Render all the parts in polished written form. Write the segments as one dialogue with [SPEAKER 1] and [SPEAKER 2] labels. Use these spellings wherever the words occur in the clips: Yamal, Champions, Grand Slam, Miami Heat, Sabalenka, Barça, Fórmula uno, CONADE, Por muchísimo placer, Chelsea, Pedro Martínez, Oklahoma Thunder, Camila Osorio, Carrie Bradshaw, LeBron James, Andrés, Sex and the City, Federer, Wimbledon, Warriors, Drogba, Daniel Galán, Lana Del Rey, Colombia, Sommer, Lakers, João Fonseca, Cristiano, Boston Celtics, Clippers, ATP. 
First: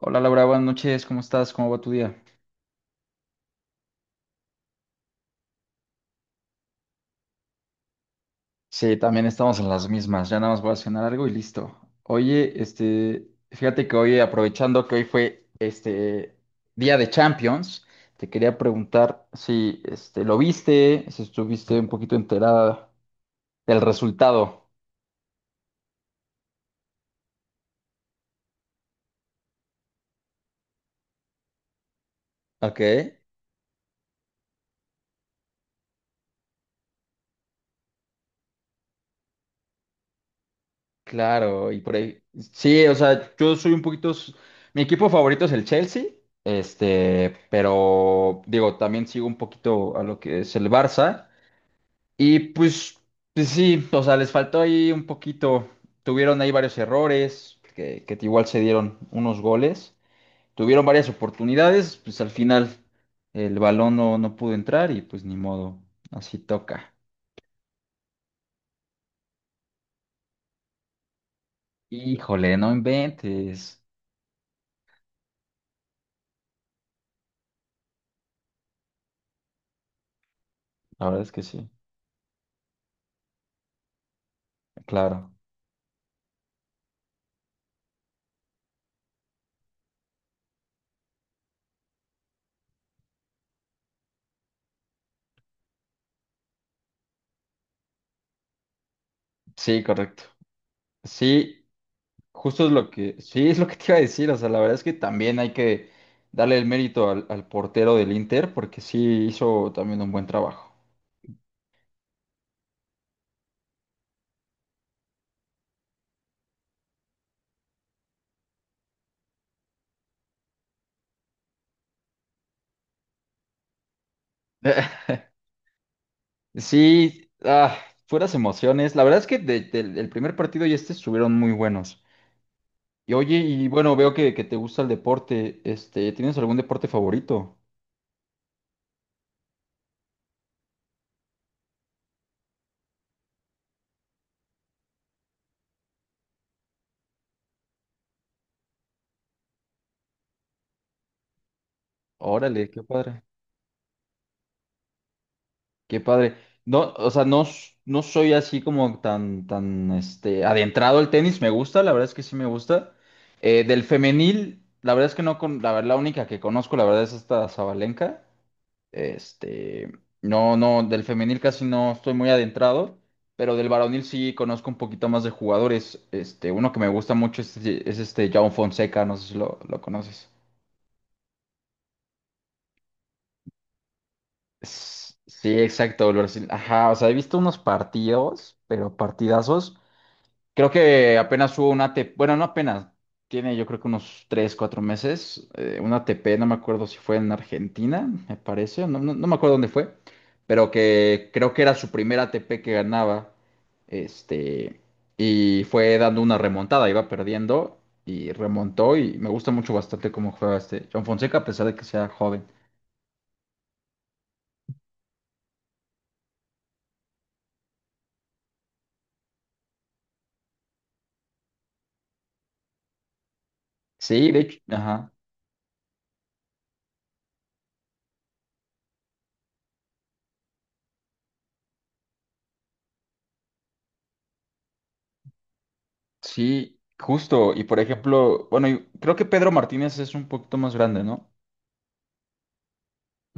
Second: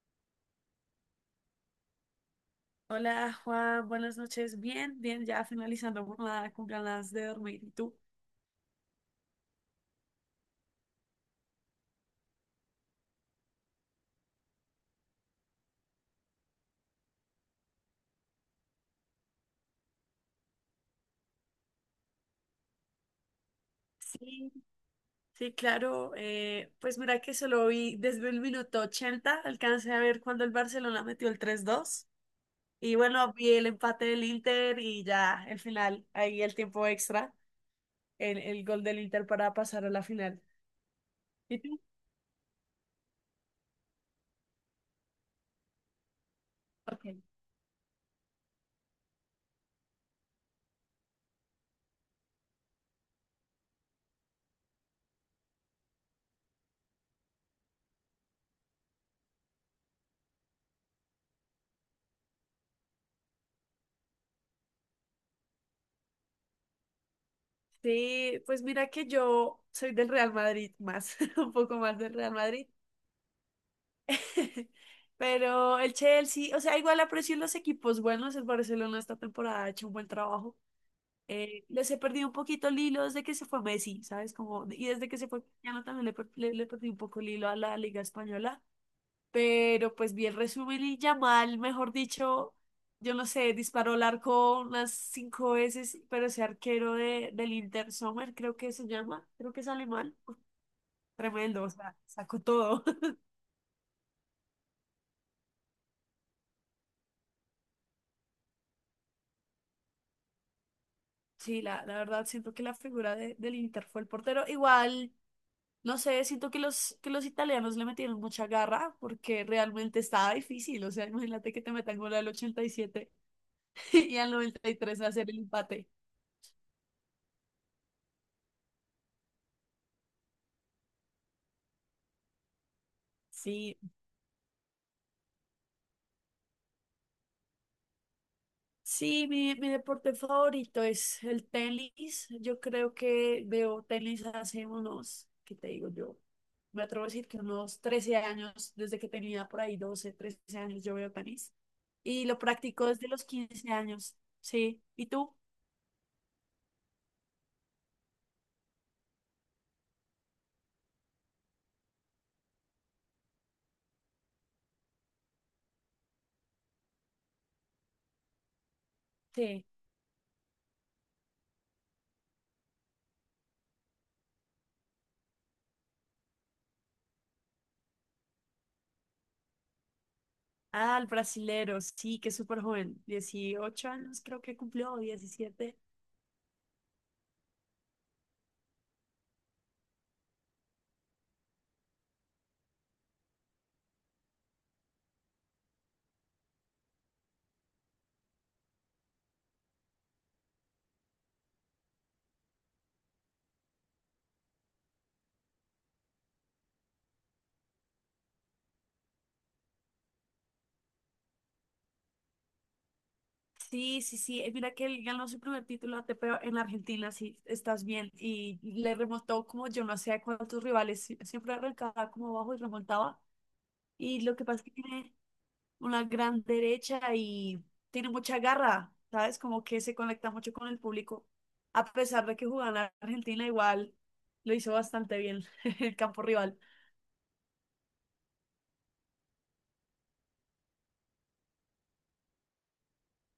[SPEAKER 1] Hola Laura, buenas noches, ¿cómo estás? ¿Cómo va tu día?
[SPEAKER 2] Hola Juan, buenas noches. Bien, bien, ya finalizando jornada con ganas de dormir. ¿Y tú?
[SPEAKER 1] Sí, también estamos en las mismas, ya nada más voy a cenar algo y listo. Oye, fíjate que hoy, aprovechando que hoy fue día de Champions, te quería preguntar si lo viste, si estuviste un poquito enterada del
[SPEAKER 2] Sí,
[SPEAKER 1] resultado.
[SPEAKER 2] Sí, claro. Pues mira que solo vi desde el minuto ochenta, alcancé a ver cuando el Barcelona metió el tres dos.
[SPEAKER 1] Ok,
[SPEAKER 2] Y bueno, vi el empate del Inter y ya el final, ahí el tiempo extra, el gol del Inter para pasar a la final. ¿Y
[SPEAKER 1] claro, y
[SPEAKER 2] tú?
[SPEAKER 1] por ahí. Sí, o sea, yo soy un poquito. Mi equipo favorito es el Chelsea,
[SPEAKER 2] Ok.
[SPEAKER 1] pero digo, también sigo un poquito a lo que es el Barça. Y pues, pues sí, o sea, les faltó ahí un poquito. Tuvieron ahí varios errores, que igual se dieron unos goles. Tuvieron varias oportunidades, pues al final el balón no pudo entrar y pues ni modo, así toca.
[SPEAKER 2] Sí, pues mira que yo soy del Real Madrid más, un poco más del Real
[SPEAKER 1] Híjole,
[SPEAKER 2] Madrid.
[SPEAKER 1] no inventes.
[SPEAKER 2] Pero el Chelsea, o sea, igual aprecio los equipos buenos. El Barcelona esta temporada ha hecho un buen trabajo.
[SPEAKER 1] La verdad es que sí,
[SPEAKER 2] Les he perdido un poquito el hilo desde que se fue Messi, ¿sabes? Como, y desde que se
[SPEAKER 1] claro.
[SPEAKER 2] fue Cristiano también le perdí un poco el hilo a la Liga Española. Pero pues vi el resumen y Yamal, mejor dicho, yo no sé, disparó al arco unas cinco veces, pero ese arquero de, del Inter Sommer, creo que se llama, creo que es
[SPEAKER 1] Sí,
[SPEAKER 2] alemán,
[SPEAKER 1] correcto.
[SPEAKER 2] tremendo,
[SPEAKER 1] Sí,
[SPEAKER 2] o sea, sacó
[SPEAKER 1] justo es
[SPEAKER 2] todo.
[SPEAKER 1] lo que, sí, es lo que te iba a decir. O sea, la verdad es que también hay que darle el mérito al portero del Inter porque sí hizo también un buen trabajo.
[SPEAKER 2] Sí, la verdad, siento que la figura de- del Inter fue el portero. Igual, no sé, siento que los italianos le metieron mucha garra porque realmente estaba difícil. O sea, imagínate que te metan gol al ochenta y siete y al 93 hacer el empate.
[SPEAKER 1] Sí, ah, puras emociones. La verdad es que de- del el primer partido y estuvieron muy buenos. Y oye, y
[SPEAKER 2] Sí,
[SPEAKER 1] bueno, veo que te gusta el deporte. ¿tienes algún deporte favorito?
[SPEAKER 2] sí, mi deporte favorito es el tenis. Yo creo que veo tenis hace unos, ¿qué te digo yo? Me atrevo a decir que unos 13 años, desde que tenía por ahí 12 13 años, yo veo tenis. Y lo
[SPEAKER 1] Órale, qué
[SPEAKER 2] practico desde
[SPEAKER 1] padre.
[SPEAKER 2] los 15 años. Sí. ¿Y tú?
[SPEAKER 1] Qué padre. No, o sea, no, no soy así como tan, tan, adentrado al tenis. Me gusta, la verdad es que sí me gusta. Del femenil, la verdad es que no con, la única que conozco, la verdad es esta Sabalenka.
[SPEAKER 2] Sí.
[SPEAKER 1] Este, no, no, del femenil casi no estoy muy adentrado, pero del varonil sí conozco un poquito más de jugadores. Uno que me gusta mucho es João Fonseca, no sé si lo conoces.
[SPEAKER 2] Ah, el brasilero, sí, que es súper joven. Dieciocho años creo que cumplió, o
[SPEAKER 1] Sí,
[SPEAKER 2] 17.
[SPEAKER 1] exacto, el Brasil. Ajá, o sea, he visto unos partidos, pero partidazos. Creo que apenas hubo una ATP, bueno, no apenas, tiene yo creo que unos 3 4 meses, una ATP, no me acuerdo si fue en Argentina, me parece, no me acuerdo dónde fue, pero que creo que era su primera ATP que ganaba, este, y fue dando una remontada, iba perdiendo y remontó y me gusta mucho bastante cómo juega este John Fonseca a pesar de que sea joven.
[SPEAKER 2] Sí, sí, sí. Mira que él ganó su primer título ATP en Argentina, sí, estás bien. Y le remontó como yo no sé a cuántos rivales, sí, siempre arrancaba como abajo y remontaba. Y
[SPEAKER 1] Sí,
[SPEAKER 2] lo
[SPEAKER 1] de
[SPEAKER 2] que pasa
[SPEAKER 1] hecho,
[SPEAKER 2] es que
[SPEAKER 1] ajá,
[SPEAKER 2] tiene una gran derecha y tiene mucha garra, ¿sabes? Como que se conecta mucho con el público. A pesar de que jugaba en la Argentina, igual lo hizo bastante bien el campo rival.
[SPEAKER 1] sí, justo, y por ejemplo, bueno, y creo que Pedro Martínez es un poquito más grande, ¿no?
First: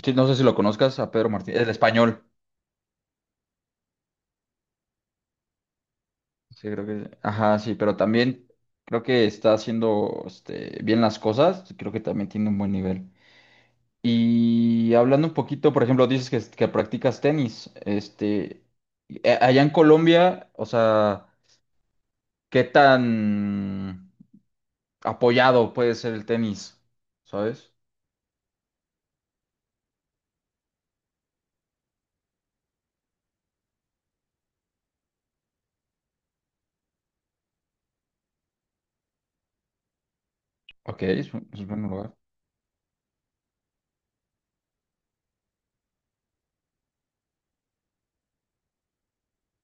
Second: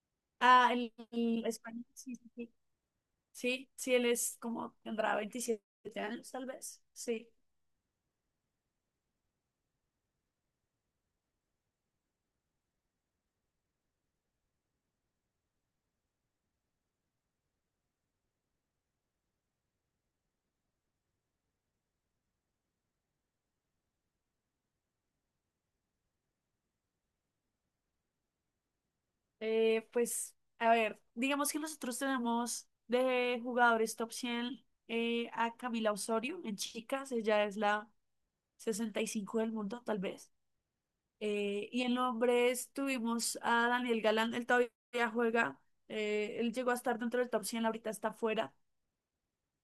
[SPEAKER 1] Sí, no sé si lo
[SPEAKER 2] Ah, el,
[SPEAKER 1] conozcas a Pedro
[SPEAKER 2] el
[SPEAKER 1] Martínez, el
[SPEAKER 2] español, sí,
[SPEAKER 1] español.
[SPEAKER 2] sí, sí. Sí, sí, él es como, tendrá 27 años, tal
[SPEAKER 1] Sí,
[SPEAKER 2] vez.
[SPEAKER 1] creo que.
[SPEAKER 2] Sí.
[SPEAKER 1] Ajá, sí, pero también creo que está haciendo bien las cosas. Creo que también tiene un buen nivel. Y hablando un poquito, por ejemplo, dices que practicas tenis. Allá en Colombia, o sea, ¿qué tan apoyado puede ser el tenis? ¿Sabes?
[SPEAKER 2] Pues, a ver, digamos que nosotros tenemos de jugadores top cien, a Camila Osorio en chicas, ella es la 65 del mundo, tal vez.
[SPEAKER 1] Ok, es un buen
[SPEAKER 2] Y en
[SPEAKER 1] lugar.
[SPEAKER 2] hombres tuvimos a Daniel Galán, él todavía juega, él llegó a estar dentro del top cien, ahorita está fuera.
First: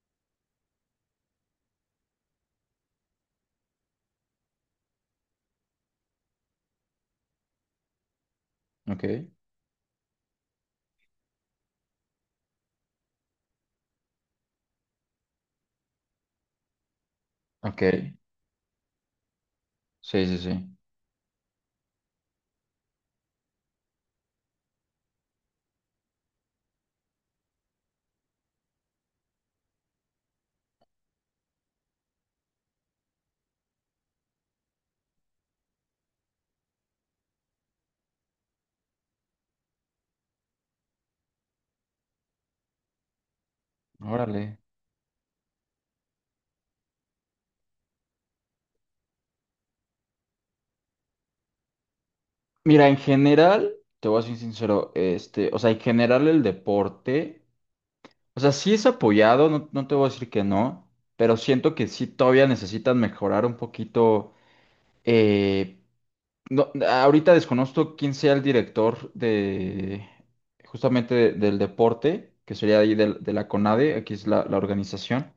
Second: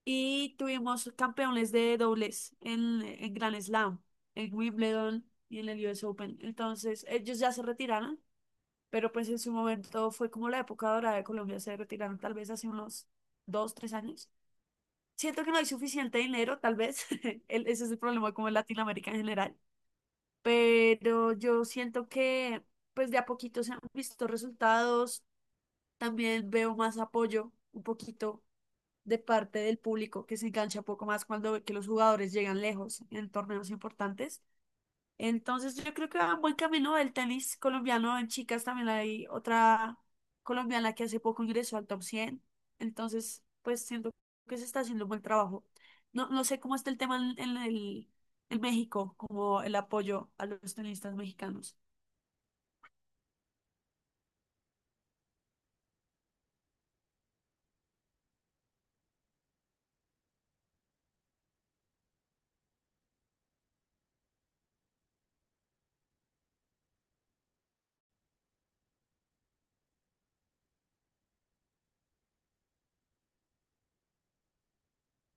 [SPEAKER 2] Y tuvimos campeones de dobles en Grand Slam, en Wimbledon y en el US Open. Entonces, ellos ya se retiraron,
[SPEAKER 1] Ok,
[SPEAKER 2] pero pues en su momento fue como la época dorada de Colombia, se retiraron tal vez hace unos dos, tres años. Siento que no hay suficiente dinero, tal vez, el-
[SPEAKER 1] ok.
[SPEAKER 2] ese es el problema como en Latinoamérica en general,
[SPEAKER 1] Sí, sí, sí.
[SPEAKER 2] pero yo siento que pues de a poquito se han visto resultados, también veo más apoyo un poquito de parte del público que se engancha un poco más cuando ve que los jugadores llegan lejos en torneos importantes. Entonces yo creo que va buen camino el tenis colombiano. En chicas también hay otra colombiana que hace poco ingresó al top 100. Entonces, pues siento
[SPEAKER 1] Órale.
[SPEAKER 2] que se está haciendo un buen trabajo. No, no sé cómo está el tema en México, como el apoyo a los tenistas mexicanos.
[SPEAKER 1] Mira, en general, te voy a ser sincero, o sea, en general el deporte, o sea, sí es apoyado, no, no te voy a decir que no, pero siento que sí todavía necesitan mejorar un poquito. eh, no, ahorita desconozco quién sea el director de justamente del deporte, que sería ahí de la CONADE, aquí es la, la organización.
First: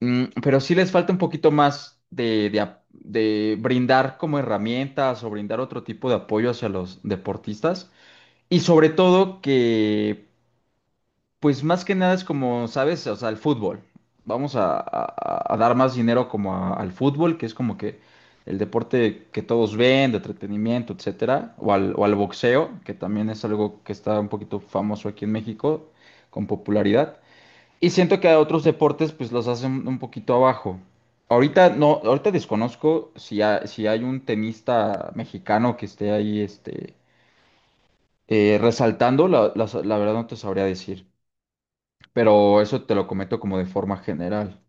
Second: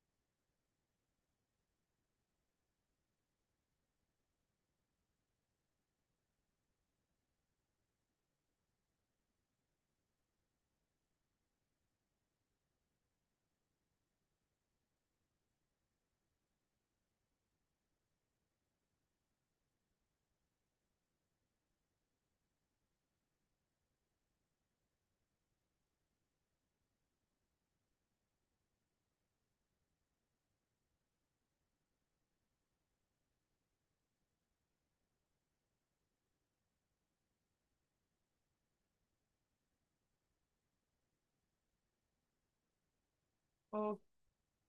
[SPEAKER 1] Mm, pero sí les falta un poquito más de brindar como herramientas o brindar otro tipo de apoyo hacia los deportistas. Y sobre todo que, pues más que nada es como, ¿sabes? O sea, el fútbol. Vamos a dar más dinero como al fútbol, que es como que el deporte que todos ven, de entretenimiento, etcétera, o al boxeo, que también es algo que está un poquito famoso aquí en México, con popularidad. Y siento que a otros deportes, pues los hacen un poquito abajo. Ahorita desconozco si, si hay un tenista mexicano que esté ahí, resaltando, la verdad no te sabría decir, pero eso te lo comento como de forma
[SPEAKER 2] Oh,
[SPEAKER 1] general.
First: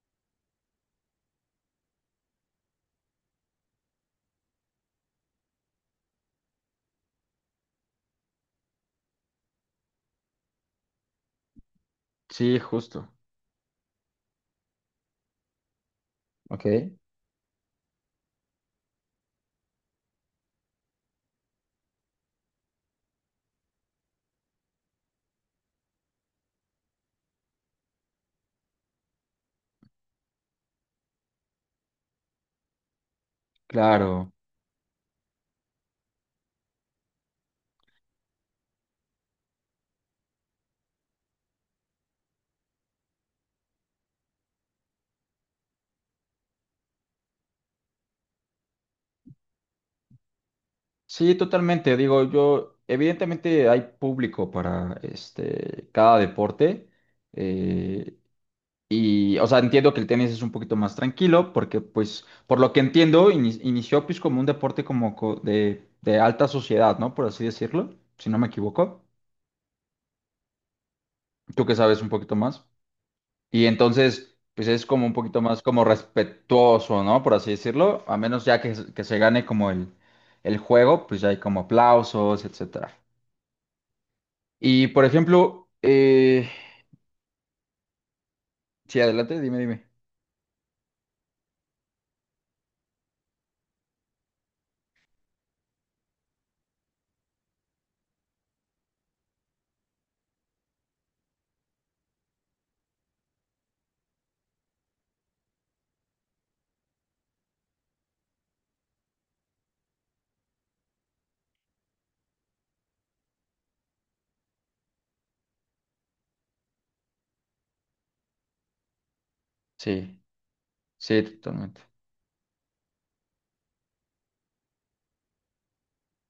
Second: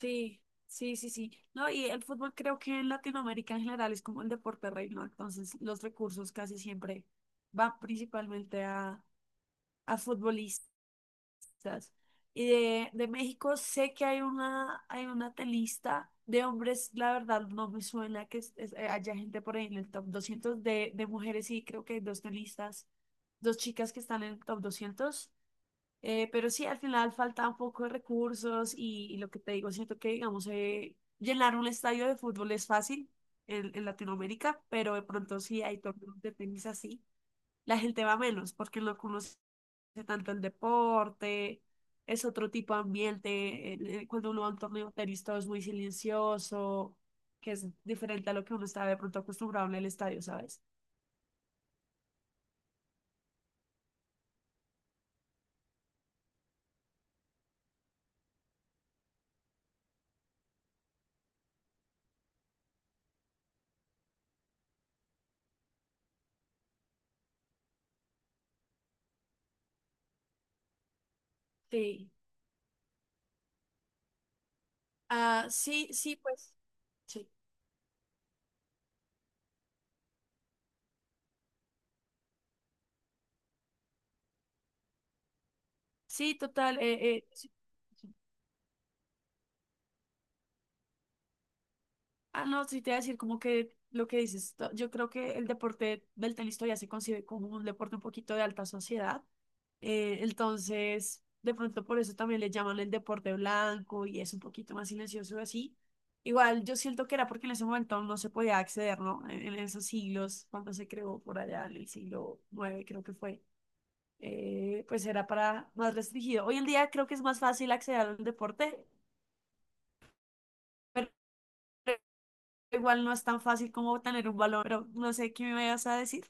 [SPEAKER 2] sí, sí, sí, sí. No, y el fútbol creo que en Latinoamérica en general es como el deporte reino, entonces los recursos casi siempre van principalmente a futbolistas. Quizás. Y
[SPEAKER 1] Sí,
[SPEAKER 2] de
[SPEAKER 1] justo.
[SPEAKER 2] México sé que hay una telista de
[SPEAKER 1] Ok,
[SPEAKER 2] hombres, la verdad no me suena que es- haya gente por ahí en el top 200 de mujeres, sí, creo que hay dos telistas, dos chicas que están en el top doscientos. Pero sí, al final falta un poco de recursos y lo que te digo, siento que, digamos, llenar un estadio de fútbol es fácil en
[SPEAKER 1] claro.
[SPEAKER 2] Latinoamérica, pero de pronto sí hay torneos de tenis así, la gente va menos porque no conoce tanto el deporte, es otro tipo de ambiente. El- el- Cuando uno va a un torneo de tenis todo es muy silencioso, que es diferente a lo que uno está de pronto acostumbrado en el estadio, ¿sabes?
[SPEAKER 1] Sí, totalmente. Digo, yo, evidentemente hay público para cada deporte. eh, y, o sea, entiendo que el tenis es un poquito más tranquilo porque, pues, por lo que entiendo, inició pues como un deporte de alta sociedad, ¿no? Por así decirlo, si no me equivoco. Tú que sabes un
[SPEAKER 2] Sí.
[SPEAKER 1] poquito más. Y entonces, pues es como un poquito
[SPEAKER 2] Ah,
[SPEAKER 1] más como
[SPEAKER 2] sí, sí, pues.
[SPEAKER 1] respetuoso, ¿no?
[SPEAKER 2] Sí,
[SPEAKER 1] Por así decirlo. A menos ya que se gane como el juego, pues ya hay como aplausos, etcétera. Y por ejemplo,
[SPEAKER 2] sí, total. Sí.
[SPEAKER 1] sí, adelante, dime, dime.
[SPEAKER 2] Ah, no, sí te voy a decir como que lo que dices, to- yo creo que el deporte del tenis todavía se concibe como un deporte un poquito de alta sociedad. Entonces, de pronto por eso también le llaman el deporte blanco y es un poquito más silencioso así. Igual yo siento que era porque en ese momento no se podía acceder, ¿no? En esos siglos, cuando se creó por allá en el siglo nueve creo que fue, pues era para más restringido. Hoy en día creo que es más fácil acceder al deporte,
[SPEAKER 1] Sí, sí, totalmente.
[SPEAKER 2] igual no es tan fácil como tener un balón, pero no sé qué me vayas a decir.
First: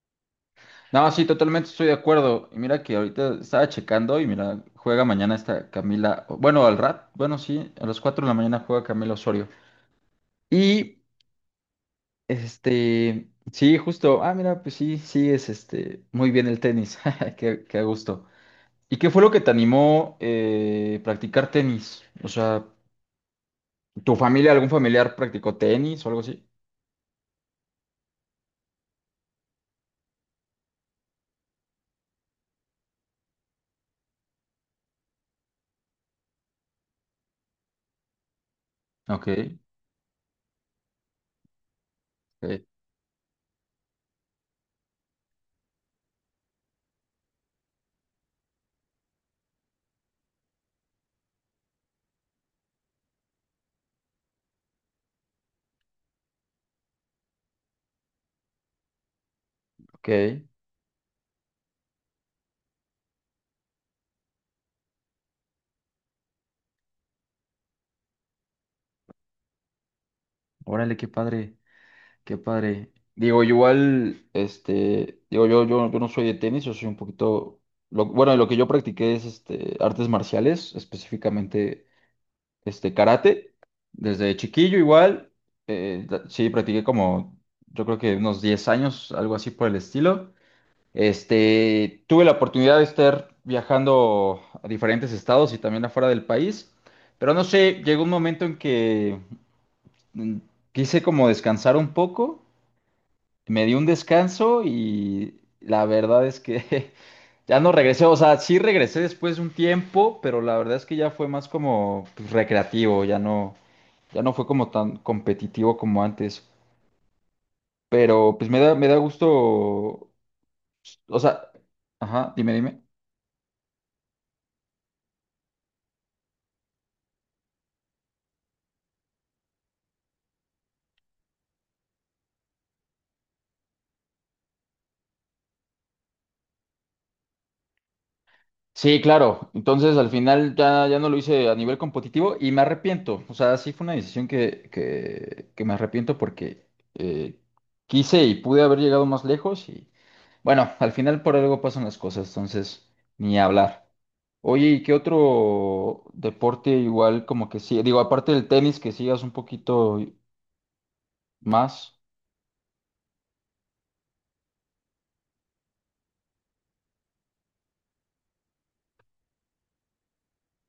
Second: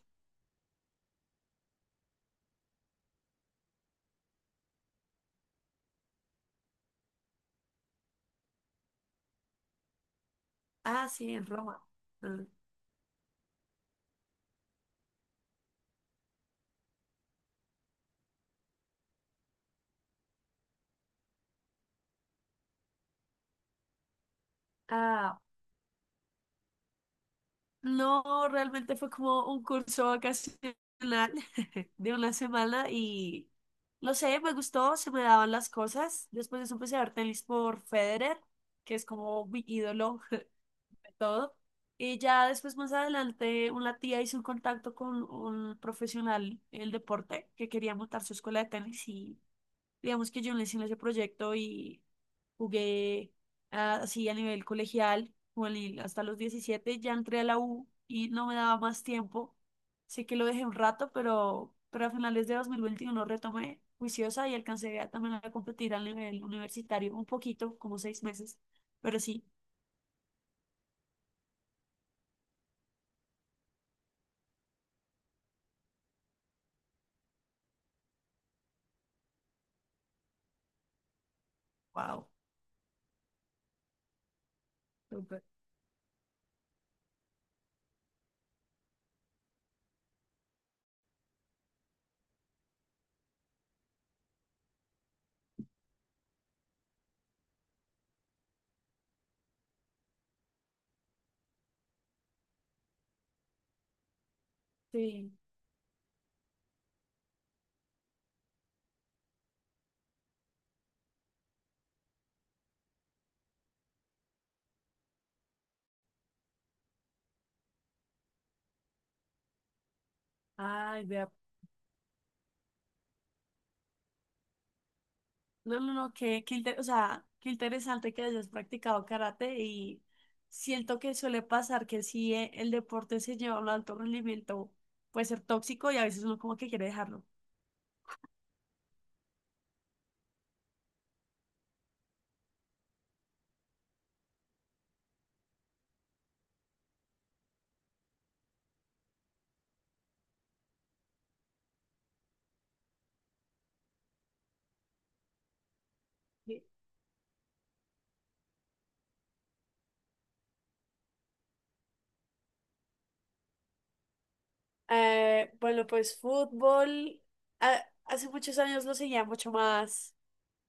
[SPEAKER 1] No, sí, totalmente estoy de acuerdo. Y mira que ahorita estaba checando y mira, juega mañana esta Camila, bueno, al rat, bueno, sí, a las 4 de la mañana juega Camila Osorio. Y
[SPEAKER 2] Ah, sí, en Roma. Mm.
[SPEAKER 1] Sí, justo. Ah, mira, pues sí, sí es muy bien el tenis. Qué, qué a gusto. ¿Y qué fue lo que te animó practicar tenis? O sea, ¿tu familia, algún familiar
[SPEAKER 2] Ah,
[SPEAKER 1] practicó tenis o algo así?
[SPEAKER 2] no, realmente fue como un curso vacacional de una semana y no sé, me gustó, se me daban las cosas. Después de eso empecé a ver tenis por Federer, que es
[SPEAKER 1] Ok,
[SPEAKER 2] como mi ídolo de todo. Y ya
[SPEAKER 1] ok,
[SPEAKER 2] después, más adelante, una tía hizo un contacto con un profesional en el deporte que quería montar su escuela de tenis y digamos que yo no en ese proyecto y jugué, ah, así a nivel colegial, jugué hasta los diecisiete, ya entré a la U y no me daba más tiempo. Sé que
[SPEAKER 1] ok.
[SPEAKER 2] lo dejé un rato, pero a finales de 2021 retomé juiciosa y alcancé a, también a competir a nivel universitario un poquito, como seis meses, pero sí,
[SPEAKER 1] Órale, qué padre, qué padre. Digo, igual, digo, yo no soy de tenis, yo soy un poquito. Lo- bueno, lo que yo practiqué es artes marciales, específicamente
[SPEAKER 2] wow.
[SPEAKER 1] karate, desde chiquillo igual,
[SPEAKER 2] Súper.
[SPEAKER 1] sí, practiqué como, yo creo que unos 10 años, algo así por el estilo. Tuve la oportunidad de estar viajando a diferentes estados y también afuera del país, pero no sé, llegó un momento en que mm, quise como descansar un poco, me di un descanso
[SPEAKER 2] Sí.
[SPEAKER 1] y la verdad es que ya no regresé, o sea, sí regresé después de un tiempo, pero la verdad es que ya fue más como pues, recreativo, ya ya no fue como tan competitivo como antes, pero pues me da gusto,
[SPEAKER 2] Ay,
[SPEAKER 1] o
[SPEAKER 2] vea.
[SPEAKER 1] sea, ajá, dime, dime.
[SPEAKER 2] No, no, no, Qué, qué inte- o sea, qué interesante que hayas practicado karate y siento que suele pasar que si el deporte se lleva a un alto rendimiento puede ser tóxico y a veces uno como que quiere dejarlo.
[SPEAKER 1] Sí, claro, entonces al final ya, ya no lo hice a nivel competitivo y me arrepiento, o sea, sí fue una decisión que me arrepiento porque eh, quise y pude haber llegado más lejos y bueno, al final por algo pasan las cosas, entonces ni hablar. Oye, ¿y qué otro
[SPEAKER 2] Sí.
[SPEAKER 1] deporte igual como que sí? Digo, aparte del tenis, que sigas un poquito más.
[SPEAKER 2] Bueno, pues fútbol, a- hace muchos años lo seguía mucho más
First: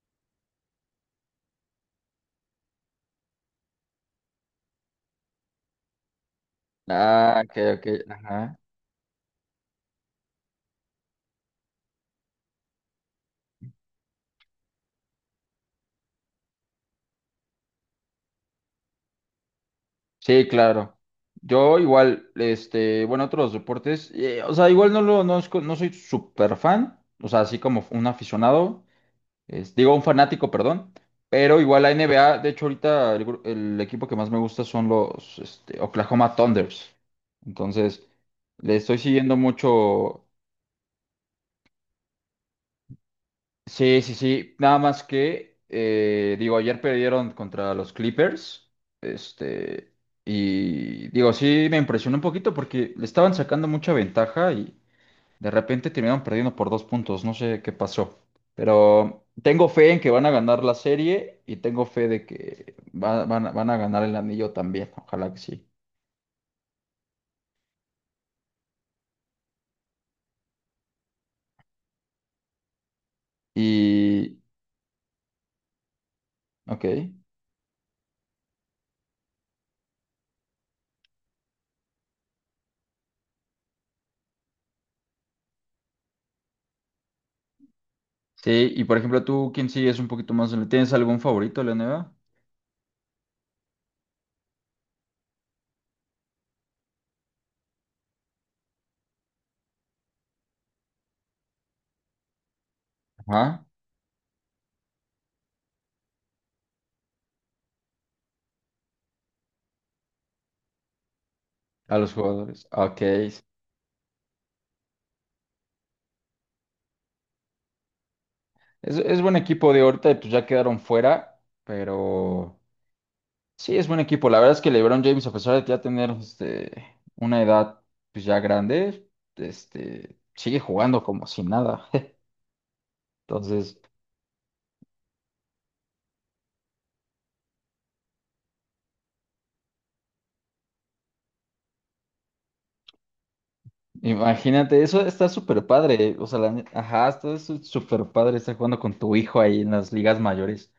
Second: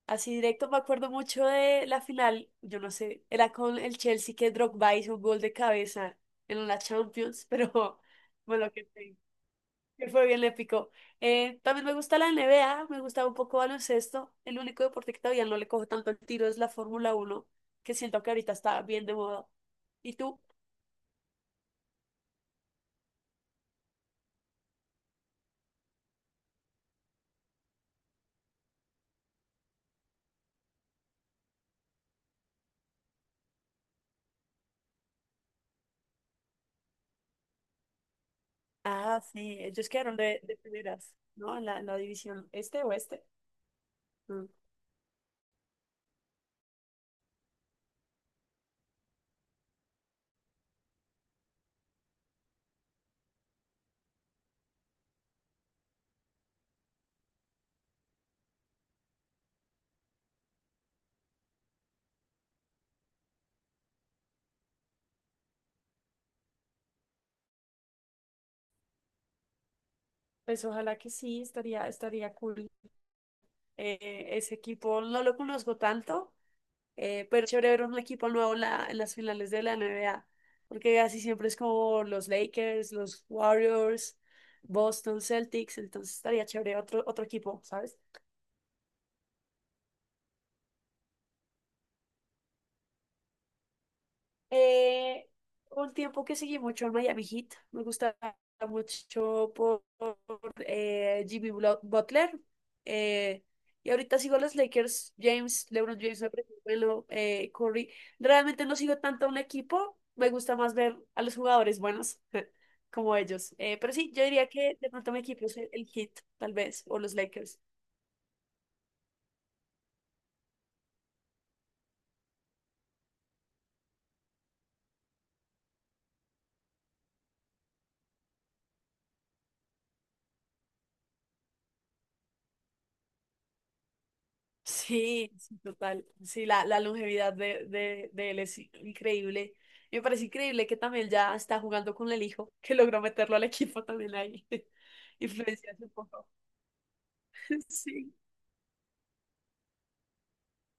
[SPEAKER 2] así directo. Me acuerdo mucho de la final, yo no sé, era con el Chelsea que Drogba hizo un gol de cabeza en la
[SPEAKER 1] Ah,
[SPEAKER 2] Champions,
[SPEAKER 1] ok,
[SPEAKER 2] pero
[SPEAKER 1] ok, ajá.
[SPEAKER 2] bueno, que él fue bien le picó. También me gusta la NBA, me gusta un poco baloncesto. El único deporte que todavía no le cojo tanto el tiro es la Fórmula uno, que siento que ahorita está bien de moda. ¿Y tú?
[SPEAKER 1] Sí, claro. Yo igual, bueno, otros deportes, o sea, igual no lo, no, no soy súper fan, o sea, así como un aficionado, digo, un fanático, perdón, pero igual la NBA, de hecho, ahorita el equipo que más me gusta son los, Oklahoma Thunders. Entonces, le estoy
[SPEAKER 2] Ah,
[SPEAKER 1] siguiendo
[SPEAKER 2] sí, ellos quedaron
[SPEAKER 1] mucho,
[SPEAKER 2] de primeras, ¿no? En la división este oeste.
[SPEAKER 1] sí, sí,
[SPEAKER 2] Mm.
[SPEAKER 1] sí. Nada más que, digo, ayer perdieron contra los Clippers. Este, y digo, sí me impresionó un poquito porque le estaban sacando mucha ventaja y de repente terminaron perdiendo por dos puntos. No sé qué pasó. Pero tengo fe en que van a ganar la serie y tengo fe de que van a ganar el anillo también. Ojalá que sí.
[SPEAKER 2] Pues ojalá que sí, estaría, estaría cool.
[SPEAKER 1] Y,
[SPEAKER 2] Ese equipo no lo conozco tanto.
[SPEAKER 1] ok.
[SPEAKER 2] Pero es chévere ver un equipo nuevo en, la- en las finales de la NBA, porque así siempre es como los Lakers, los Warriors, Boston Celtics, entonces estaría chévere otro, otro equipo, ¿sabes?
[SPEAKER 1] Sí, y por ejemplo, tú, ¿quién sí es un poquito más? ¿Le tienes algún favorito, Leoneva?
[SPEAKER 2] Eh, un tiempo que seguí mucho al Miami Heat, me gustaba mucho por, Jimmy Blo- Butler. eh,
[SPEAKER 1] Ajá.
[SPEAKER 2] y ahorita sigo a los Lakers, James, LeBron James, me parece bueno, Curry. Realmente no sigo tanto a un equipo, me gusta más ver a los jugadores
[SPEAKER 1] A los
[SPEAKER 2] buenos
[SPEAKER 1] jugadores. Ok.
[SPEAKER 2] como ellos. Pero sí, yo diría que de pronto mi equipo es el Heat, tal vez, o los Lakers.
[SPEAKER 1] Es buen equipo de ahorita, pues ya quedaron fuera, pero sí, es buen equipo. La verdad es que LeBron James, a pesar de ya tener una edad pues ya grande, sigue jugando como si nada. Entonces,
[SPEAKER 2] Sí, sí, total. Sí, la longevidad de él es increíble. Y me parece increíble que también ya está jugando con el hijo, que logró meterlo al equipo también ahí.
[SPEAKER 1] imagínate, eso está súper
[SPEAKER 2] Influencias un
[SPEAKER 1] padre. O
[SPEAKER 2] poco.
[SPEAKER 1] sea, ajá, está súper
[SPEAKER 2] Sí.
[SPEAKER 1] padre estar jugando con tu hijo ahí en las ligas mayores.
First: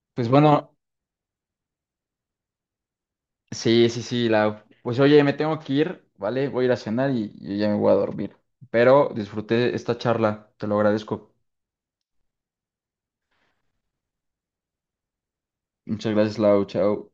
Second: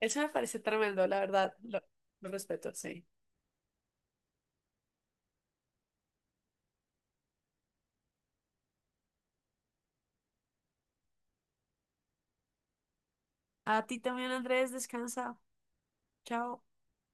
[SPEAKER 2] Eso
[SPEAKER 1] Pues
[SPEAKER 2] me parece
[SPEAKER 1] bueno.
[SPEAKER 2] tremendo, la verdad. Lo respeto, sí.
[SPEAKER 1] Sí, sí, sí, la... Pues oye, me tengo que ir, ¿vale? Voy a ir a cenar y ya me voy a dormir. Pero disfruté esta charla, te lo agradezco.
[SPEAKER 2] A ti también, Andrés, descansa.
[SPEAKER 1] Muchas gracias,
[SPEAKER 2] Chao.
[SPEAKER 1] Lau, chao.